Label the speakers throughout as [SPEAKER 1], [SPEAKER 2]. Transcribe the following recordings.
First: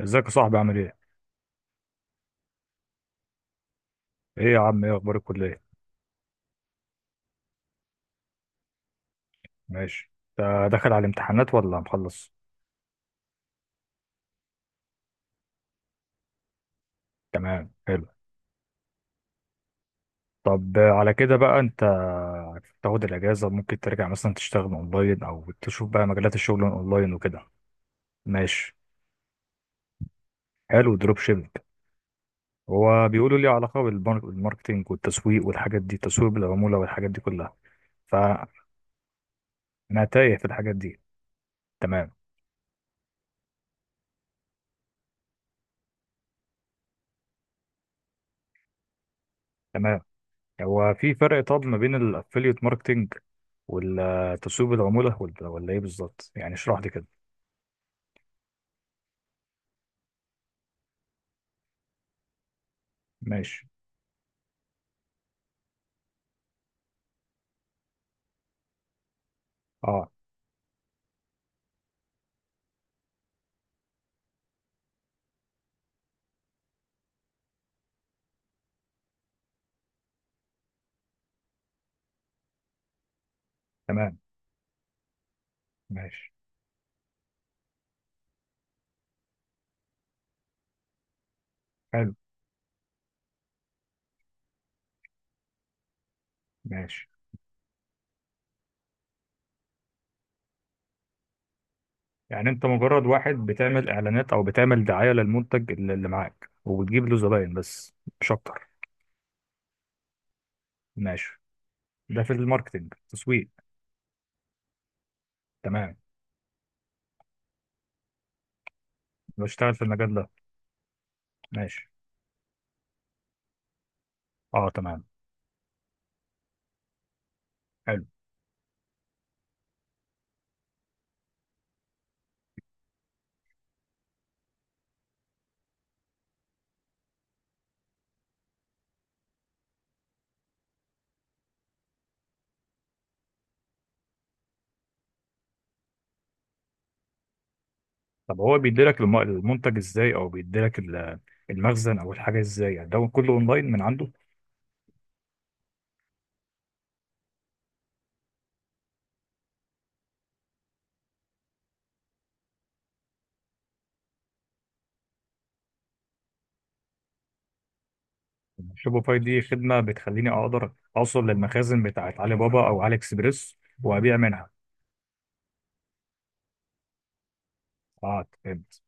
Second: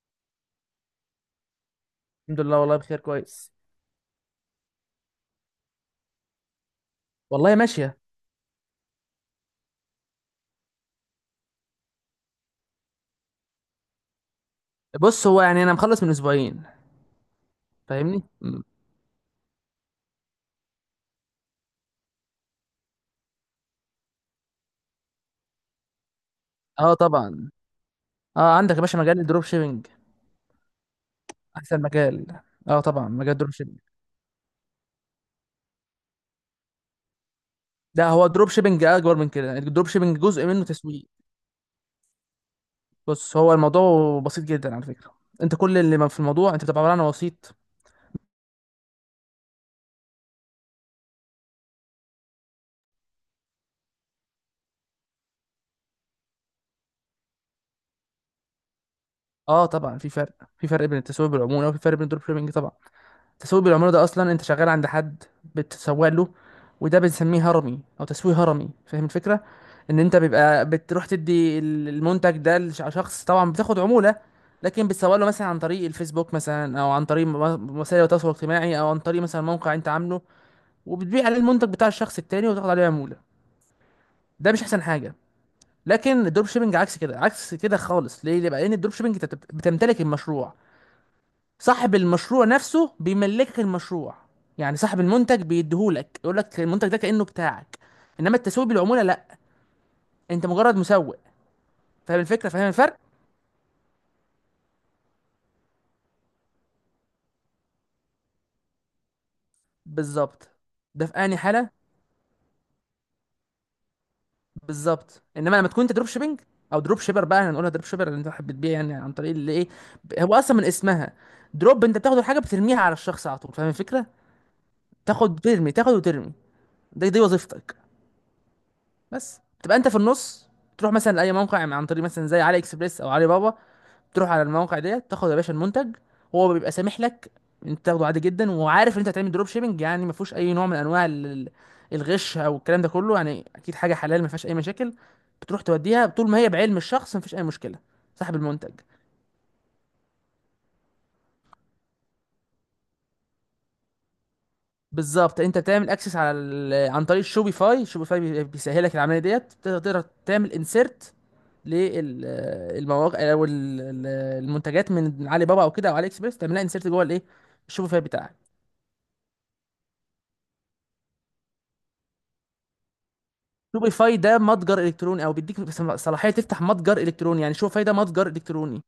[SPEAKER 1] ازيك يا صاحبي، عامل ايه؟
[SPEAKER 2] الحمد لله، والله بخير كويس.
[SPEAKER 1] ايه يا عم، ايه اخبار الكلية؟
[SPEAKER 2] والله ماشية.
[SPEAKER 1] ماشي. انت داخل على الامتحانات ولا مخلص؟
[SPEAKER 2] بص، هو يعني انا مخلص من اسبوعين
[SPEAKER 1] تمام، حلو.
[SPEAKER 2] فاهمني مم.
[SPEAKER 1] طب على كده بقى انت تاخد الاجازة، ممكن ترجع مثلا تشتغل اونلاين او تشوف بقى مجالات الشغل
[SPEAKER 2] اه
[SPEAKER 1] اونلاين وكده.
[SPEAKER 2] طبعا. اه، عندك
[SPEAKER 1] ماشي.
[SPEAKER 2] يا باشا مجال الدروب شيبنج،
[SPEAKER 1] حلو، دروب شيبنج.
[SPEAKER 2] احسن مجال. اه
[SPEAKER 1] هو
[SPEAKER 2] طبعا، مجال
[SPEAKER 1] بيقولوا لي
[SPEAKER 2] الدروب شيبنج.
[SPEAKER 1] علاقة بالماركتينج والتسويق والحاجات دي، تسويق بالعمولة والحاجات دي كلها.
[SPEAKER 2] ده هو
[SPEAKER 1] فانا
[SPEAKER 2] الدروب شيبنج اكبر من كده، الدروب شيبنج
[SPEAKER 1] تايه في
[SPEAKER 2] جزء منه
[SPEAKER 1] الحاجات دي.
[SPEAKER 2] تسويق.
[SPEAKER 1] تمام.
[SPEAKER 2] بص، هو الموضوع بسيط جدا على فكرة. انت كل اللي في الموضوع انت بتبقى عبارة عن وسيط.
[SPEAKER 1] تمام. هو في فرق طب ما بين الافيليت ماركتينج ولا تسويق بالعمولة، ولا ايه بالظبط؟ يعني اشرح لي كده.
[SPEAKER 2] اه طبعا، في فرق، في فرق بين التسويق بالعمولة، وفي فرق بين الدروب شيبنج طبعا. تسويق
[SPEAKER 1] ماشي.
[SPEAKER 2] بالعمولة ده أصلا أنت شغال عند حد، بتسوق له. وده بنسميه هرمي أو تسويق هرمي، فاهم الفكرة؟ إن
[SPEAKER 1] اه.
[SPEAKER 2] أنت بيبقى بتروح تدي المنتج ده لشخص، طبعا بتاخد عمولة. لكن بتسوق له مثلا عن طريق الفيسبوك، مثلا أو عن طريق وسائل التواصل الاجتماعي، أو عن طريق مثلا موقع أنت عامله، وبتبيع عليه المنتج بتاع الشخص التاني، وتاخد عليه عمولة.
[SPEAKER 1] تمام.
[SPEAKER 2] ده مش أحسن حاجة. لكن
[SPEAKER 1] ماشي.
[SPEAKER 2] الدروب شيبنج عكس كده، عكس كده خالص. ليه؟ ليه بقى؟ لأن الدروب شيبنج أنت بتمتلك المشروع. صاحب
[SPEAKER 1] حلو.
[SPEAKER 2] المشروع نفسه بيملكك المشروع. يعني صاحب المنتج بيديهولك، يقول لك المنتج ده
[SPEAKER 1] ماشي.
[SPEAKER 2] كأنه بتاعك. انما التسويق بالعمولة لا، انت مجرد مسوق. فاهم الفكرة،
[SPEAKER 1] يعني انت
[SPEAKER 2] فاهم الفرق.
[SPEAKER 1] مجرد واحد بتعمل اعلانات او بتعمل دعاية للمنتج اللي معاك، وبتجيب له زباين بس، مش اكتر.
[SPEAKER 2] بالظبط. ده في انهي
[SPEAKER 1] ماشي.
[SPEAKER 2] حالة.
[SPEAKER 1] ده في الماركتينج، تسويق.
[SPEAKER 2] بالظبط. انما لما تكون انت
[SPEAKER 1] تمام.
[SPEAKER 2] دروب شيبنج، او دروب شيبر بقى، احنا هنقولها دروب شيبر، اللي انت حابب تبيع يعني عن طريق اللي ايه.
[SPEAKER 1] بشتغل في المجال ده.
[SPEAKER 2] هو اصلا من اسمها دروب،
[SPEAKER 1] ماشي.
[SPEAKER 2] انت بتاخد الحاجة بترميها على الشخص على طول، فاهم الفكرة.
[SPEAKER 1] اه. تمام.
[SPEAKER 2] تاخد وترمي، تاخد وترمي، دي وظيفتك.
[SPEAKER 1] حلو.
[SPEAKER 2] بس تبقى انت في النص. تروح مثلا لاي موقع عن طريق مثلا زي علي اكسبريس او علي بابا. تروح على المواقع ديت، تاخد يا باشا المنتج. هو بيبقى سامح لك، انت تاخده عادي جدا، وعارف ان انت هتعمل دروب شيبنج. يعني ما فيهوش اي نوع من انواع الغش او الكلام ده كله. يعني اكيد حاجه حلال ما فيهاش اي مشاكل. بتروح توديها طول ما هي بعلم الشخص، ما فيش اي مشكله، صاحب
[SPEAKER 1] طب هو
[SPEAKER 2] المنتج.
[SPEAKER 1] بيديلك المنتج ازاي او بيديلك المخزن او الحاجة ازاي؟ يعني ده كله اونلاين من عنده.
[SPEAKER 2] بالظبط. انت بتعمل اكسس على عن طريق شوبيفاي. شوبيفاي بيسهلك العمليه ديت، تقدر تعمل انسيرت للمواقع، او ال- المنتجات من علي بابا او كده، او علي اكسبريس، تعملها انسيرت جوه الايه، الشوبيفاي بتاعك.
[SPEAKER 1] شوبيفاي دي خدمة بتخليني أقدر أوصل للمخازن بتاعت علي بابا أو علي إكسبريس وأبيع
[SPEAKER 2] شوبيفاي ده
[SPEAKER 1] منها.
[SPEAKER 2] متجر الكتروني، او بيديك صلاحيه تفتح متجر الكتروني. يعني شوبيفاي ده
[SPEAKER 1] آه،
[SPEAKER 2] متجر
[SPEAKER 1] فهمت.
[SPEAKER 2] الكتروني.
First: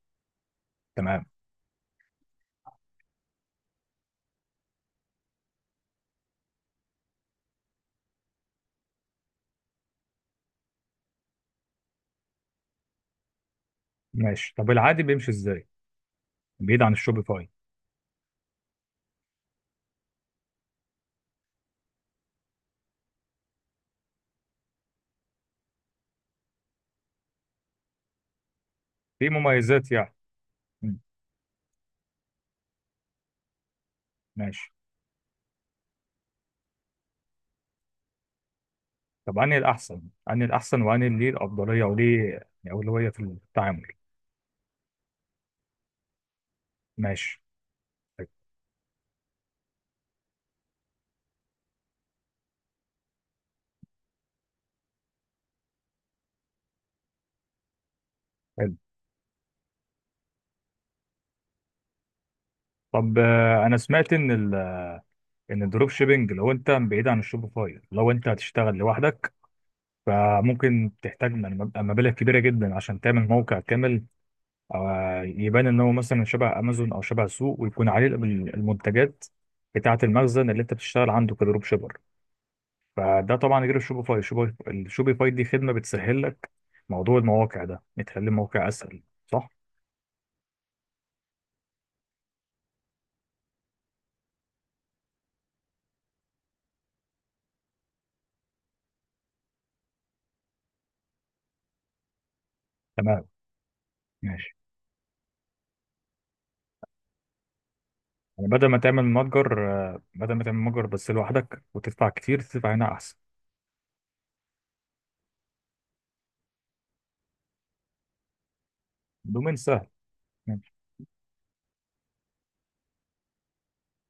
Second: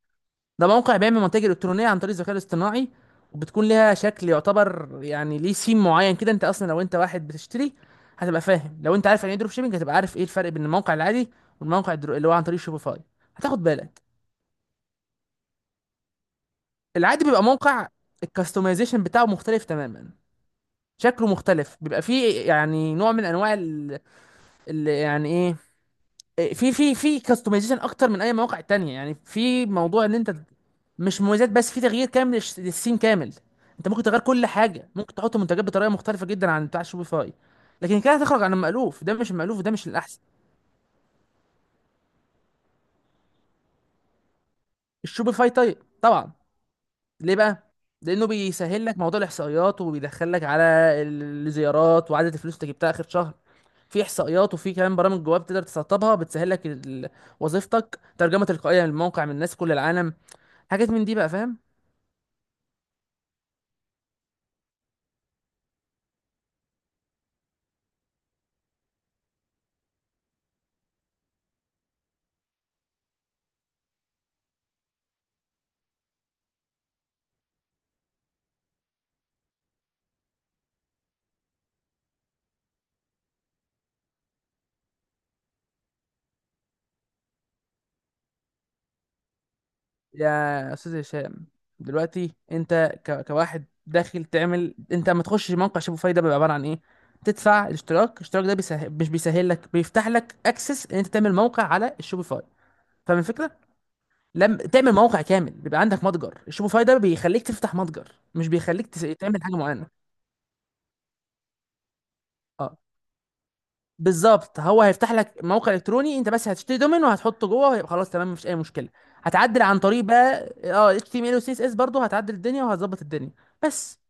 [SPEAKER 2] ده موقع بيعمل
[SPEAKER 1] تمام.
[SPEAKER 2] منتج الكترونيه عن طريق الذكاء الاصطناعي، وبتكون ليها شكل يعتبر يعني ليه سيم معين كده. انت اصلا لو انت واحد بتشتري هتبقى فاهم. لو انت عارف يعني ايه دروب شيبنج هتبقى عارف ايه الفرق بين الموقع العادي، والموقع اللي هو عن طريق شوبيفاي، هتاخد بالك.
[SPEAKER 1] ماشي. طب العادي بيمشي إزاي؟ بعيد عن
[SPEAKER 2] العادي بيبقى
[SPEAKER 1] الشوبيفاي.
[SPEAKER 2] موقع، الكاستمايزيشن بتاعه مختلف تماما، شكله مختلف، بيبقى فيه يعني نوع من انواع يعني ايه، في كاستمايزيشن اكتر من اي مواقع تانية. يعني
[SPEAKER 1] في
[SPEAKER 2] في
[SPEAKER 1] مميزات
[SPEAKER 2] موضوع
[SPEAKER 1] يعني.
[SPEAKER 2] ان انت
[SPEAKER 1] مم.
[SPEAKER 2] مش مميزات بس، في تغيير كامل للسيم كامل. انت ممكن تغير كل
[SPEAKER 1] ماشي.
[SPEAKER 2] حاجه، ممكن تحط منتجات بطريقه مختلفه جدا عن بتاع شوبيفاي. لكن كده هتخرج عن المألوف، ده مش
[SPEAKER 1] طب أنهي
[SPEAKER 2] المألوف، وده مش
[SPEAKER 1] الأحسن؟
[SPEAKER 2] الاحسن.
[SPEAKER 1] أنهي الأحسن وأنهي اللي ليه الأفضلية وليه يعني أولوية في التعامل؟
[SPEAKER 2] الشوبيفاي طيب طبعا. ليه
[SPEAKER 1] ماشي.
[SPEAKER 2] بقى؟ لانه
[SPEAKER 1] طيب،
[SPEAKER 2] بيسهل لك موضوع الاحصائيات، وبيدخلك على الزيارات، وعدد الفلوس اللي جبتها اخر شهر. في احصائيات، وفي كمان برامج جواب تقدر تسطبها بتسهل لك وظيفتك، ترجمه
[SPEAKER 1] حلو.
[SPEAKER 2] تلقائيه للموقع من الناس في كل العالم، حاجات من دي بقى، فاهم.
[SPEAKER 1] طب أنا سمعت إن إن الدروب شيبينج، لو أنت بعيد عن الشوبيفاي، لو أنت هتشتغل لوحدك، فممكن تحتاج مبالغ كبيرة جدا عشان تعمل موقع كامل، أو يبان إن هو مثلا شبه أمازون أو شبه سوق، ويكون عليه المنتجات بتاعة المخزن اللي أنت بتشتغل عنده كدروب شيبر. فده طبعا غير الشوبيفاي. الشوبيفاي دي خدمة بتسهل لك موضوع المواقع ده، بتخلي الموقع أسهل، صح؟
[SPEAKER 2] يا استاذ هشام، دلوقتي انت كواحد داخل تعمل، انت لما تخش موقع شبه فايده بيبقى عباره عن ايه؟ تدفع الاشتراك. الاشتراك ده مش بيسهل لك، بيفتح لك اكسس ان انت تعمل موقع على الشوبيفاي، فاهم
[SPEAKER 1] تمام.
[SPEAKER 2] الفكره.
[SPEAKER 1] ماشي.
[SPEAKER 2] لما تعمل موقع كامل بيبقى عندك متجر. الشوبيفاي ده بيخليك تفتح متجر،
[SPEAKER 1] يعني
[SPEAKER 2] مش بيخليك تعمل حاجه معينه.
[SPEAKER 1] بدل ما تعمل متجر بس لوحدك وتدفع كتير، تدفع
[SPEAKER 2] اه
[SPEAKER 1] هنا أحسن.
[SPEAKER 2] بالظبط، هو هيفتح لك موقع الكتروني، انت بس هتشتري دومين وهتحطه جوه، ويبقى خلاص تمام، مفيش اي مشكله.
[SPEAKER 1] دومين
[SPEAKER 2] هتعدل عن
[SPEAKER 1] سهل.
[SPEAKER 2] طريق بقى
[SPEAKER 1] ماشي.
[SPEAKER 2] HTML و CSS، برضه هتعدل الدنيا وهتظبط الدنيا. بس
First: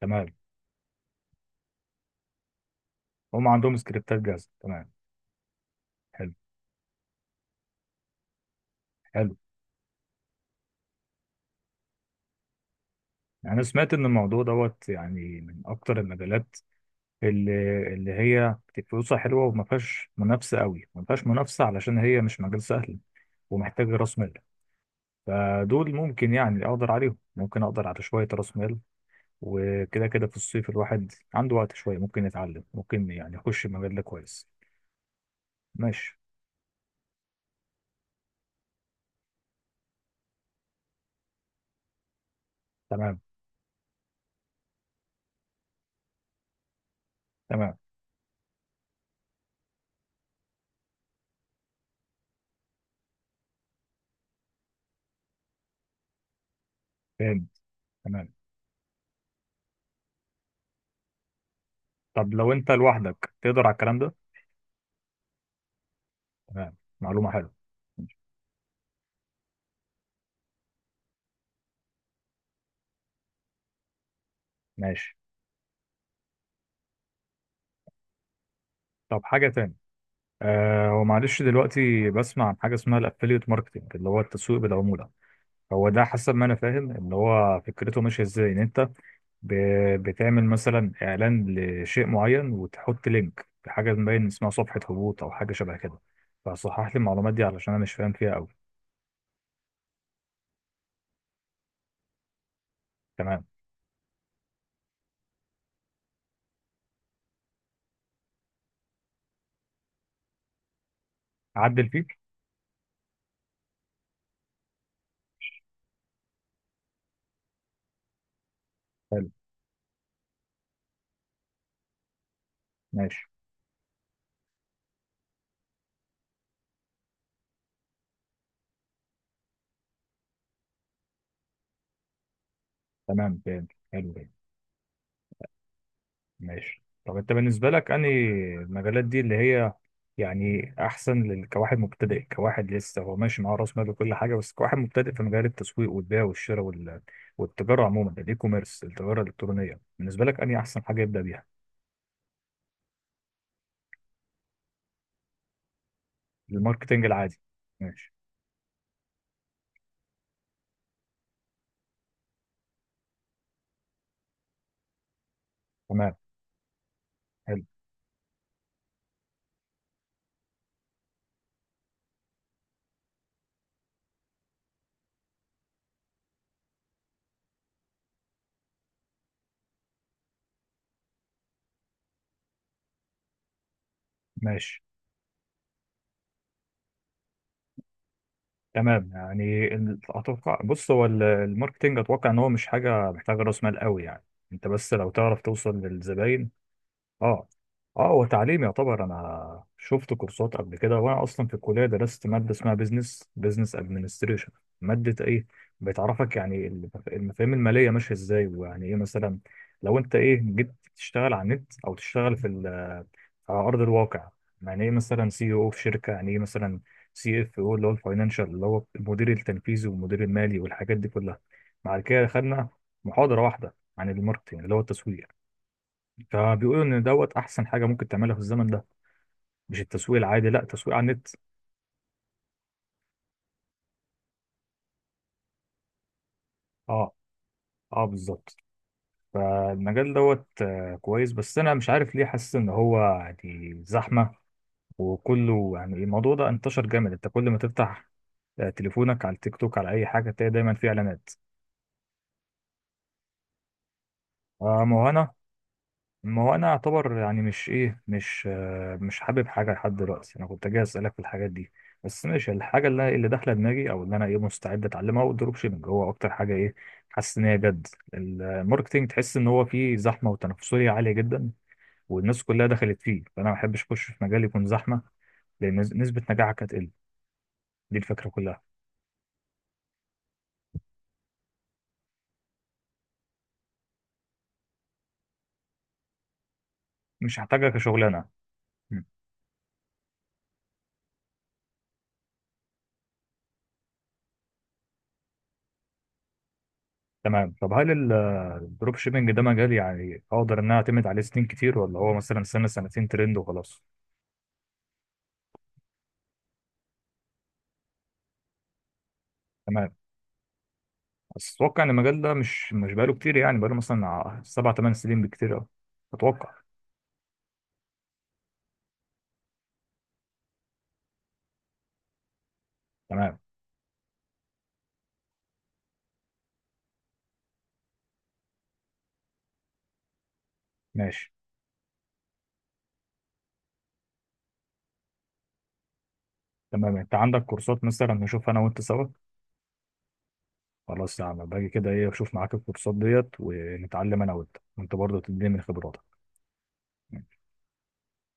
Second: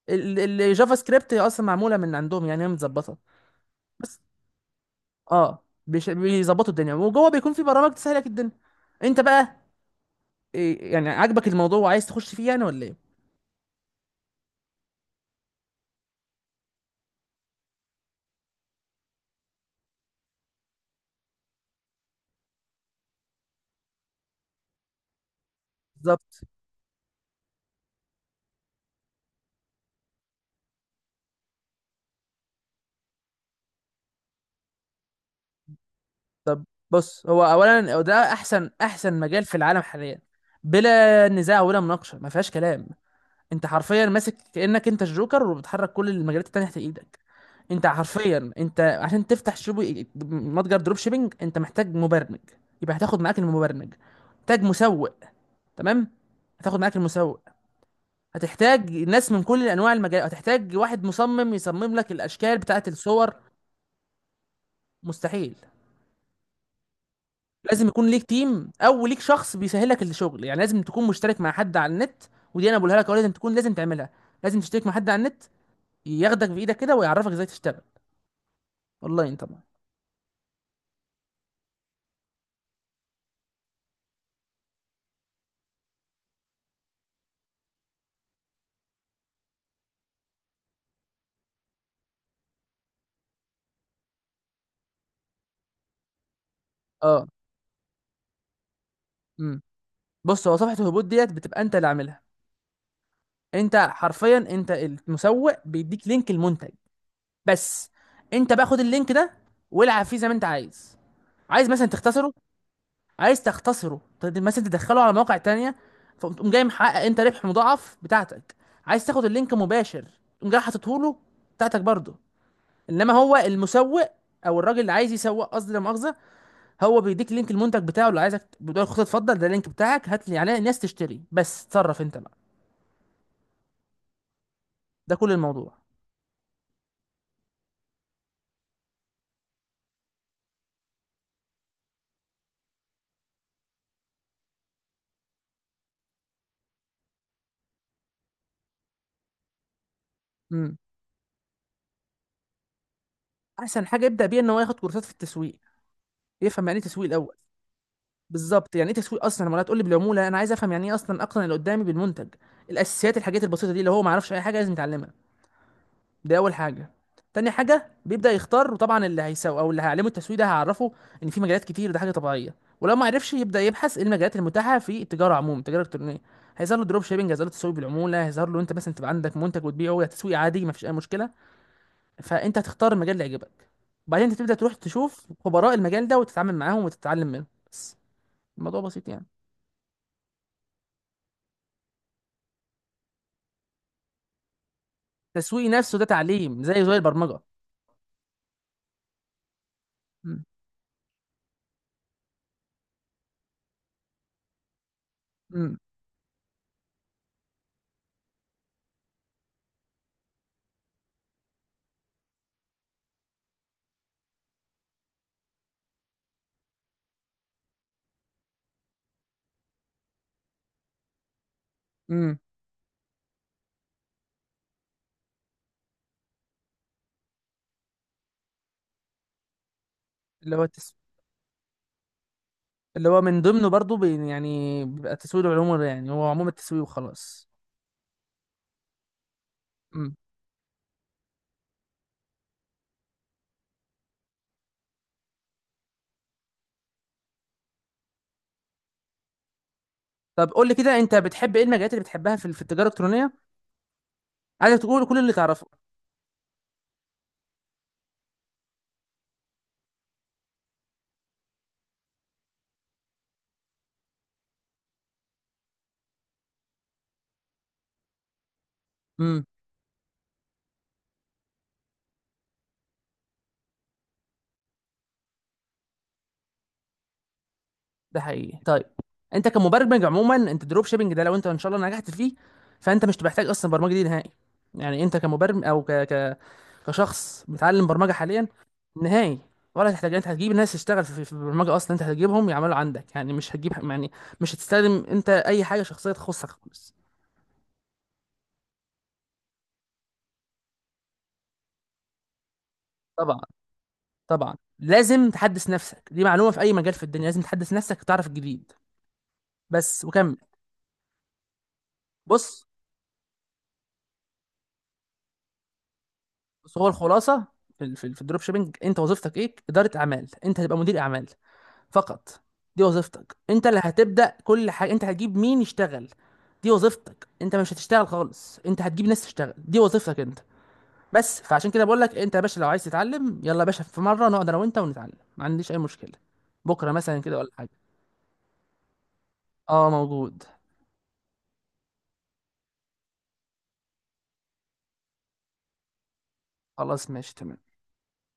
[SPEAKER 1] تمام.
[SPEAKER 2] الجافا سكريبت اصلا معموله من عندهم، يعني هي متظبطه.
[SPEAKER 1] هم عندهم سكريبتات
[SPEAKER 2] بس
[SPEAKER 1] جاهزة. تمام.
[SPEAKER 2] اه
[SPEAKER 1] حلو
[SPEAKER 2] بيظبطوا الدنيا، وجوه بيكون في برامج تسهل لك الدنيا. انت
[SPEAKER 1] حلو
[SPEAKER 2] بقى إيه يعني، عاجبك الموضوع وعايز تخش فيه يعني ولا ايه؟
[SPEAKER 1] يعني أنا سمعت إن الموضوع دوت يعني من أكتر المجالات اللي اللي هي فلوسها حلوه، وما فيهاش منافسه قوي، ما فيهاش منافسه علشان هي مش مجال سهل، ومحتاج راس مال. فدول ممكن
[SPEAKER 2] بالظبط.
[SPEAKER 1] يعني اقدر عليهم، ممكن اقدر على شويه راس مال. وكده كده في الصيف الواحد عنده وقت شويه، ممكن يتعلم، ممكن يعني يخش المجال ده كويس. ماشي.
[SPEAKER 2] طب بص، هو اولا ده احسن احسن مجال في العالم حاليا، بلا نزاع ولا مناقشه، ما فيهاش كلام.
[SPEAKER 1] تمام
[SPEAKER 2] انت حرفيا ماسك كانك انت الجوكر، وبتحرك كل المجالات التانية تحت ايدك.
[SPEAKER 1] تمام
[SPEAKER 2] انت حرفيا، انت عشان تفتح شوبي متجر دروب شيبينج انت محتاج مبرمج، يبقى هتاخد معاك المبرمج. محتاج مسوق، تمام، هتاخد معاك المسوق.
[SPEAKER 1] فاهم. تمام.
[SPEAKER 2] هتحتاج ناس من كل انواع المجال، هتحتاج واحد مصمم يصمم لك
[SPEAKER 1] طب لو
[SPEAKER 2] الاشكال
[SPEAKER 1] انت
[SPEAKER 2] بتاعه الصور.
[SPEAKER 1] لوحدك تقدر على الكلام ده؟
[SPEAKER 2] مستحيل.
[SPEAKER 1] تمام. معلومه حلوه.
[SPEAKER 2] لازم يكون ليك تيم، او ليك شخص بيسهلك الشغل. يعني لازم تكون مشترك مع حد على النت، ودي انا بقولها لك أهو، لازم تعملها، لازم تشترك مع حد
[SPEAKER 1] ماشي.
[SPEAKER 2] على النت، ياخدك بايدك كده ويعرفك ازاي تشتغل
[SPEAKER 1] طب
[SPEAKER 2] اونلاين
[SPEAKER 1] حاجه
[SPEAKER 2] طبعا.
[SPEAKER 1] تاني، آه، ومعلش دلوقتي بسمع عن حاجه اسمها الافيليت ماركتنج اللي هو التسويق بالعموله. هو ده حسب ما انا فاهم، ان هو فكرته ماشيه ازاي، ان انت بتعمل مثلا اعلان لشيء معين، وتحط لينك لحاجه مبين اسمها صفحه هبوط او حاجه شبه كده. فصحح لي
[SPEAKER 2] اه.
[SPEAKER 1] المعلومات دي علشان انا مش فاهم فيها قوي.
[SPEAKER 2] امم بص، هو صفحه الهبوط ديت بتبقى انت اللي عاملها.
[SPEAKER 1] تمام.
[SPEAKER 2] انت حرفيا، انت المسوق بيديك لينك المنتج، بس انت بقى خد اللينك ده والعب فيه زي ما انت عايز. عايز مثلا
[SPEAKER 1] عدل فيه.
[SPEAKER 2] تختصره؟ عايز تختصره مثلا تدخله على مواقع تانية، فتقوم جاي محقق انت ربح مضاعف بتاعتك. عايز تاخد
[SPEAKER 1] حلو.
[SPEAKER 2] اللينك مباشر، تقوم جاي حاططه له بتاعتك برضه. انما
[SPEAKER 1] ماشي.
[SPEAKER 2] هو المسوق، او الراجل اللي عايز يسوق، قصدي لا مؤاخذه، هو بيديك لينك المنتج بتاعه، اللي عايزك بتقول له خد اتفضل، ده اللينك بتاعك، هات لي يعني الناس تشتري، بس اتصرف انت بقى.
[SPEAKER 1] تمام، فهمت. حلو.
[SPEAKER 2] ده كل الموضوع.
[SPEAKER 1] ماشي. طب انت بالنسبة لك انهي المجالات دي اللي هي يعني احسن كواحد مبتدئ، كواحد لسه هو ماشي معاه راس مال وكل حاجة، بس كواحد مبتدئ في مجال التسويق والبيع والشراء والتجارة عموما، الاي كوميرس، التجارة الالكترونية، بالنسبة لك انهي
[SPEAKER 2] امم
[SPEAKER 1] احسن حاجة يبدأ بيها؟
[SPEAKER 2] احسن حاجه يبدا بيها ان هو ياخد كورسات في التسويق، يفهم يعني ايه
[SPEAKER 1] الماركتينج
[SPEAKER 2] تسويق الاول.
[SPEAKER 1] العادي. ماشي.
[SPEAKER 2] بالظبط، يعني ايه تسويق اصلا، لما تقول لي بالعموله انا عايز افهم يعني ايه اصلا، اقنع اللي قدامي بالمنتج. الاساسيات، الحاجات البسيطه دي اللي هو ما يعرفش اي حاجه لازم يتعلمها،
[SPEAKER 1] تمام.
[SPEAKER 2] دي اول حاجه. تاني
[SPEAKER 1] حلو.
[SPEAKER 2] حاجه بيبدا يختار، وطبعا اللي هيسوق او اللي هيعلمه التسويق ده هيعرفه ان في مجالات كتير، ده حاجه طبيعيه. ولو ما عرفش يبدا يبحث ايه المجالات المتاحه في التجاره عموما، التجاره الالكترونيه، هيظهر له دروب شيبنج، هيظهر له تسويق بالعموله، هيظهر له انت مثلا تبقى عندك منتج وتبيعه، يا تسويق عادي، ما فيش اي مشكله. فانت هتختار المجال اللي يعجبك. بعدين انت تبدا تروح
[SPEAKER 1] ماشي.
[SPEAKER 2] تشوف خبراء المجال ده وتتعامل معاهم وتتعلم منهم. بس. الموضوع بسيط
[SPEAKER 1] تمام.
[SPEAKER 2] يعني.
[SPEAKER 1] يعني اتوقع، بص هو الماركتينج، اتوقع ان هو مش حاجة محتاجة راس مال قوي يعني، انت بس لو تعرف
[SPEAKER 2] التسويق
[SPEAKER 1] توصل
[SPEAKER 2] نفسه ده
[SPEAKER 1] للزباين.
[SPEAKER 2] تعليم زي البرمجه.
[SPEAKER 1] اه. اه، هو تعليم يعتبر. انا شفت
[SPEAKER 2] م-
[SPEAKER 1] كورسات قبل كده، وانا اصلا في الكليه درست ماده اسمها بزنس ادمنستريشن. ماده ايه
[SPEAKER 2] م-
[SPEAKER 1] بتعرفك يعني المفاهيم الماليه ماشيه ازاي، ويعني ايه مثلا لو انت جيت تشتغل على النت او تشتغل في على ارض الواقع. يعني ايه مثلا سي او في شركه، يعني ايه مثلا سي اف او، اللي هو الفاينانشال، اللي هو المدير التنفيذي والمدير المالي والحاجات دي كلها. بعد كده
[SPEAKER 2] م.
[SPEAKER 1] خدنا محاضره واحده عن الماركتنج اللي هو التسويق. فبيقولوا ان دوت احسن حاجه ممكن تعملها في الزمن ده، مش التسويق العادي،
[SPEAKER 2] اللي هو
[SPEAKER 1] لا، تسويق
[SPEAKER 2] التس...
[SPEAKER 1] على النت.
[SPEAKER 2] اللي هو من ضمنه برضو يعني بيبقى تسويق العموم، يعني هو عموم التسويق
[SPEAKER 1] اه.
[SPEAKER 2] وخلاص.
[SPEAKER 1] اه، بالظبط.
[SPEAKER 2] م.
[SPEAKER 1] فالمجال دوت كويس، بس انا مش عارف ليه حاسس ان هو يعني زحمه، وكله يعني الموضوع ده انتشر جامد، انت كل ما تفتح تليفونك على التيك توك على اي حاجه، تلاقي
[SPEAKER 2] طب قول
[SPEAKER 1] دايما
[SPEAKER 2] لي
[SPEAKER 1] فيه
[SPEAKER 2] كده، انت
[SPEAKER 1] اعلانات.
[SPEAKER 2] بتحب ايه المجالات اللي بتحبها في التجاره الالكترونيه؟ عايزك
[SPEAKER 1] آه، ما
[SPEAKER 2] تقول
[SPEAKER 1] هو
[SPEAKER 2] كل
[SPEAKER 1] انا
[SPEAKER 2] اللي تعرفه.
[SPEAKER 1] ما هو انا اعتبر يعني، مش ايه، مش حابب حاجه لحد دلوقتي. انا كنت جاي اسالك في الحاجات دي بس. ماشي. الحاجه اللي داخله دماغي، او اللي انا مستعد اتعلمها، هو الدروب شيبنج. هو اكتر حاجه ايه حاسس ان هي جد. الماركتينج تحس
[SPEAKER 2] مم.
[SPEAKER 1] ان هو فيه زحمه وتنافسيه عاليه جدا، والناس كلها دخلت فيه، فانا ما بحبش اخش في مجال يكون زحمه، لان نسبه نجاحك هتقل. دي
[SPEAKER 2] ده
[SPEAKER 1] الفكره
[SPEAKER 2] حقيقي
[SPEAKER 1] كلها.
[SPEAKER 2] طيب. انت كمبرمج عموما، انت دروب شيبنج ده لو انت ان شاء الله نجحت فيه فانت مش محتاج اصلا برمجه دي نهائي. يعني انت كمبرمج او
[SPEAKER 1] مش
[SPEAKER 2] كشخص
[SPEAKER 1] هحتاجها
[SPEAKER 2] بيتعلم برمجه
[SPEAKER 1] كشغلانه.
[SPEAKER 2] حاليا،
[SPEAKER 1] مم.
[SPEAKER 2] نهائي ولا تحتاج. انت هتجيب ناس تشتغل في البرمجه اصلا، انت هتجيبهم يعملوا عندك. يعني مش هتجيب، يعني مش هتستخدم انت اي حاجه شخصيه تخصك خالص.
[SPEAKER 1] تمام. طب هل الدروب شيبنج ده مجال يعني اقدر ان انا اعتمد عليه سنين كتير، ولا هو مثلا سنه سنتين ترند
[SPEAKER 2] طبعا،
[SPEAKER 1] وخلاص؟
[SPEAKER 2] طبعا لازم تحدث نفسك، دي معلومه في اي مجال في الدنيا، لازم تحدث نفسك تعرف الجديد،
[SPEAKER 1] تمام.
[SPEAKER 2] بس وكمل.
[SPEAKER 1] بس اتوقع ان المجال ده
[SPEAKER 2] بص،
[SPEAKER 1] مش بقاله كتير، يعني بقاله مثلا 7 8 سنين بكتير قوي. اتوقع.
[SPEAKER 2] بس هو الخلاصه في الدروب شيبنج انت وظيفتك ايه؟ اداره اعمال، انت هتبقى مدير اعمال فقط. دي وظيفتك،
[SPEAKER 1] تمام.
[SPEAKER 2] انت اللي هتبدا كل حاجه، انت هتجيب مين يشتغل. دي وظيفتك، انت مش هتشتغل خالص، انت هتجيب ناس تشتغل، دي وظيفتك انت.
[SPEAKER 1] ماشي.
[SPEAKER 2] بس، فعشان كده بقول لك انت يا باشا، لو عايز تتعلم يلا يا باشا في مره نقعد انا وانت ونتعلم، ما عنديش اي مشكله، بكره
[SPEAKER 1] تمام. انت
[SPEAKER 2] مثلا كده
[SPEAKER 1] عندك
[SPEAKER 2] ولا حاجه.
[SPEAKER 1] كورسات مثلا، نشوف انا وانت سوا؟
[SPEAKER 2] اه موجود.
[SPEAKER 1] خلاص يا عم، باجي كده ايه، اشوف معاك الكورسات ديت ونتعلم انا وانت، وانت برضه تديني من خبراتك.
[SPEAKER 2] خلاص ماشي تمام.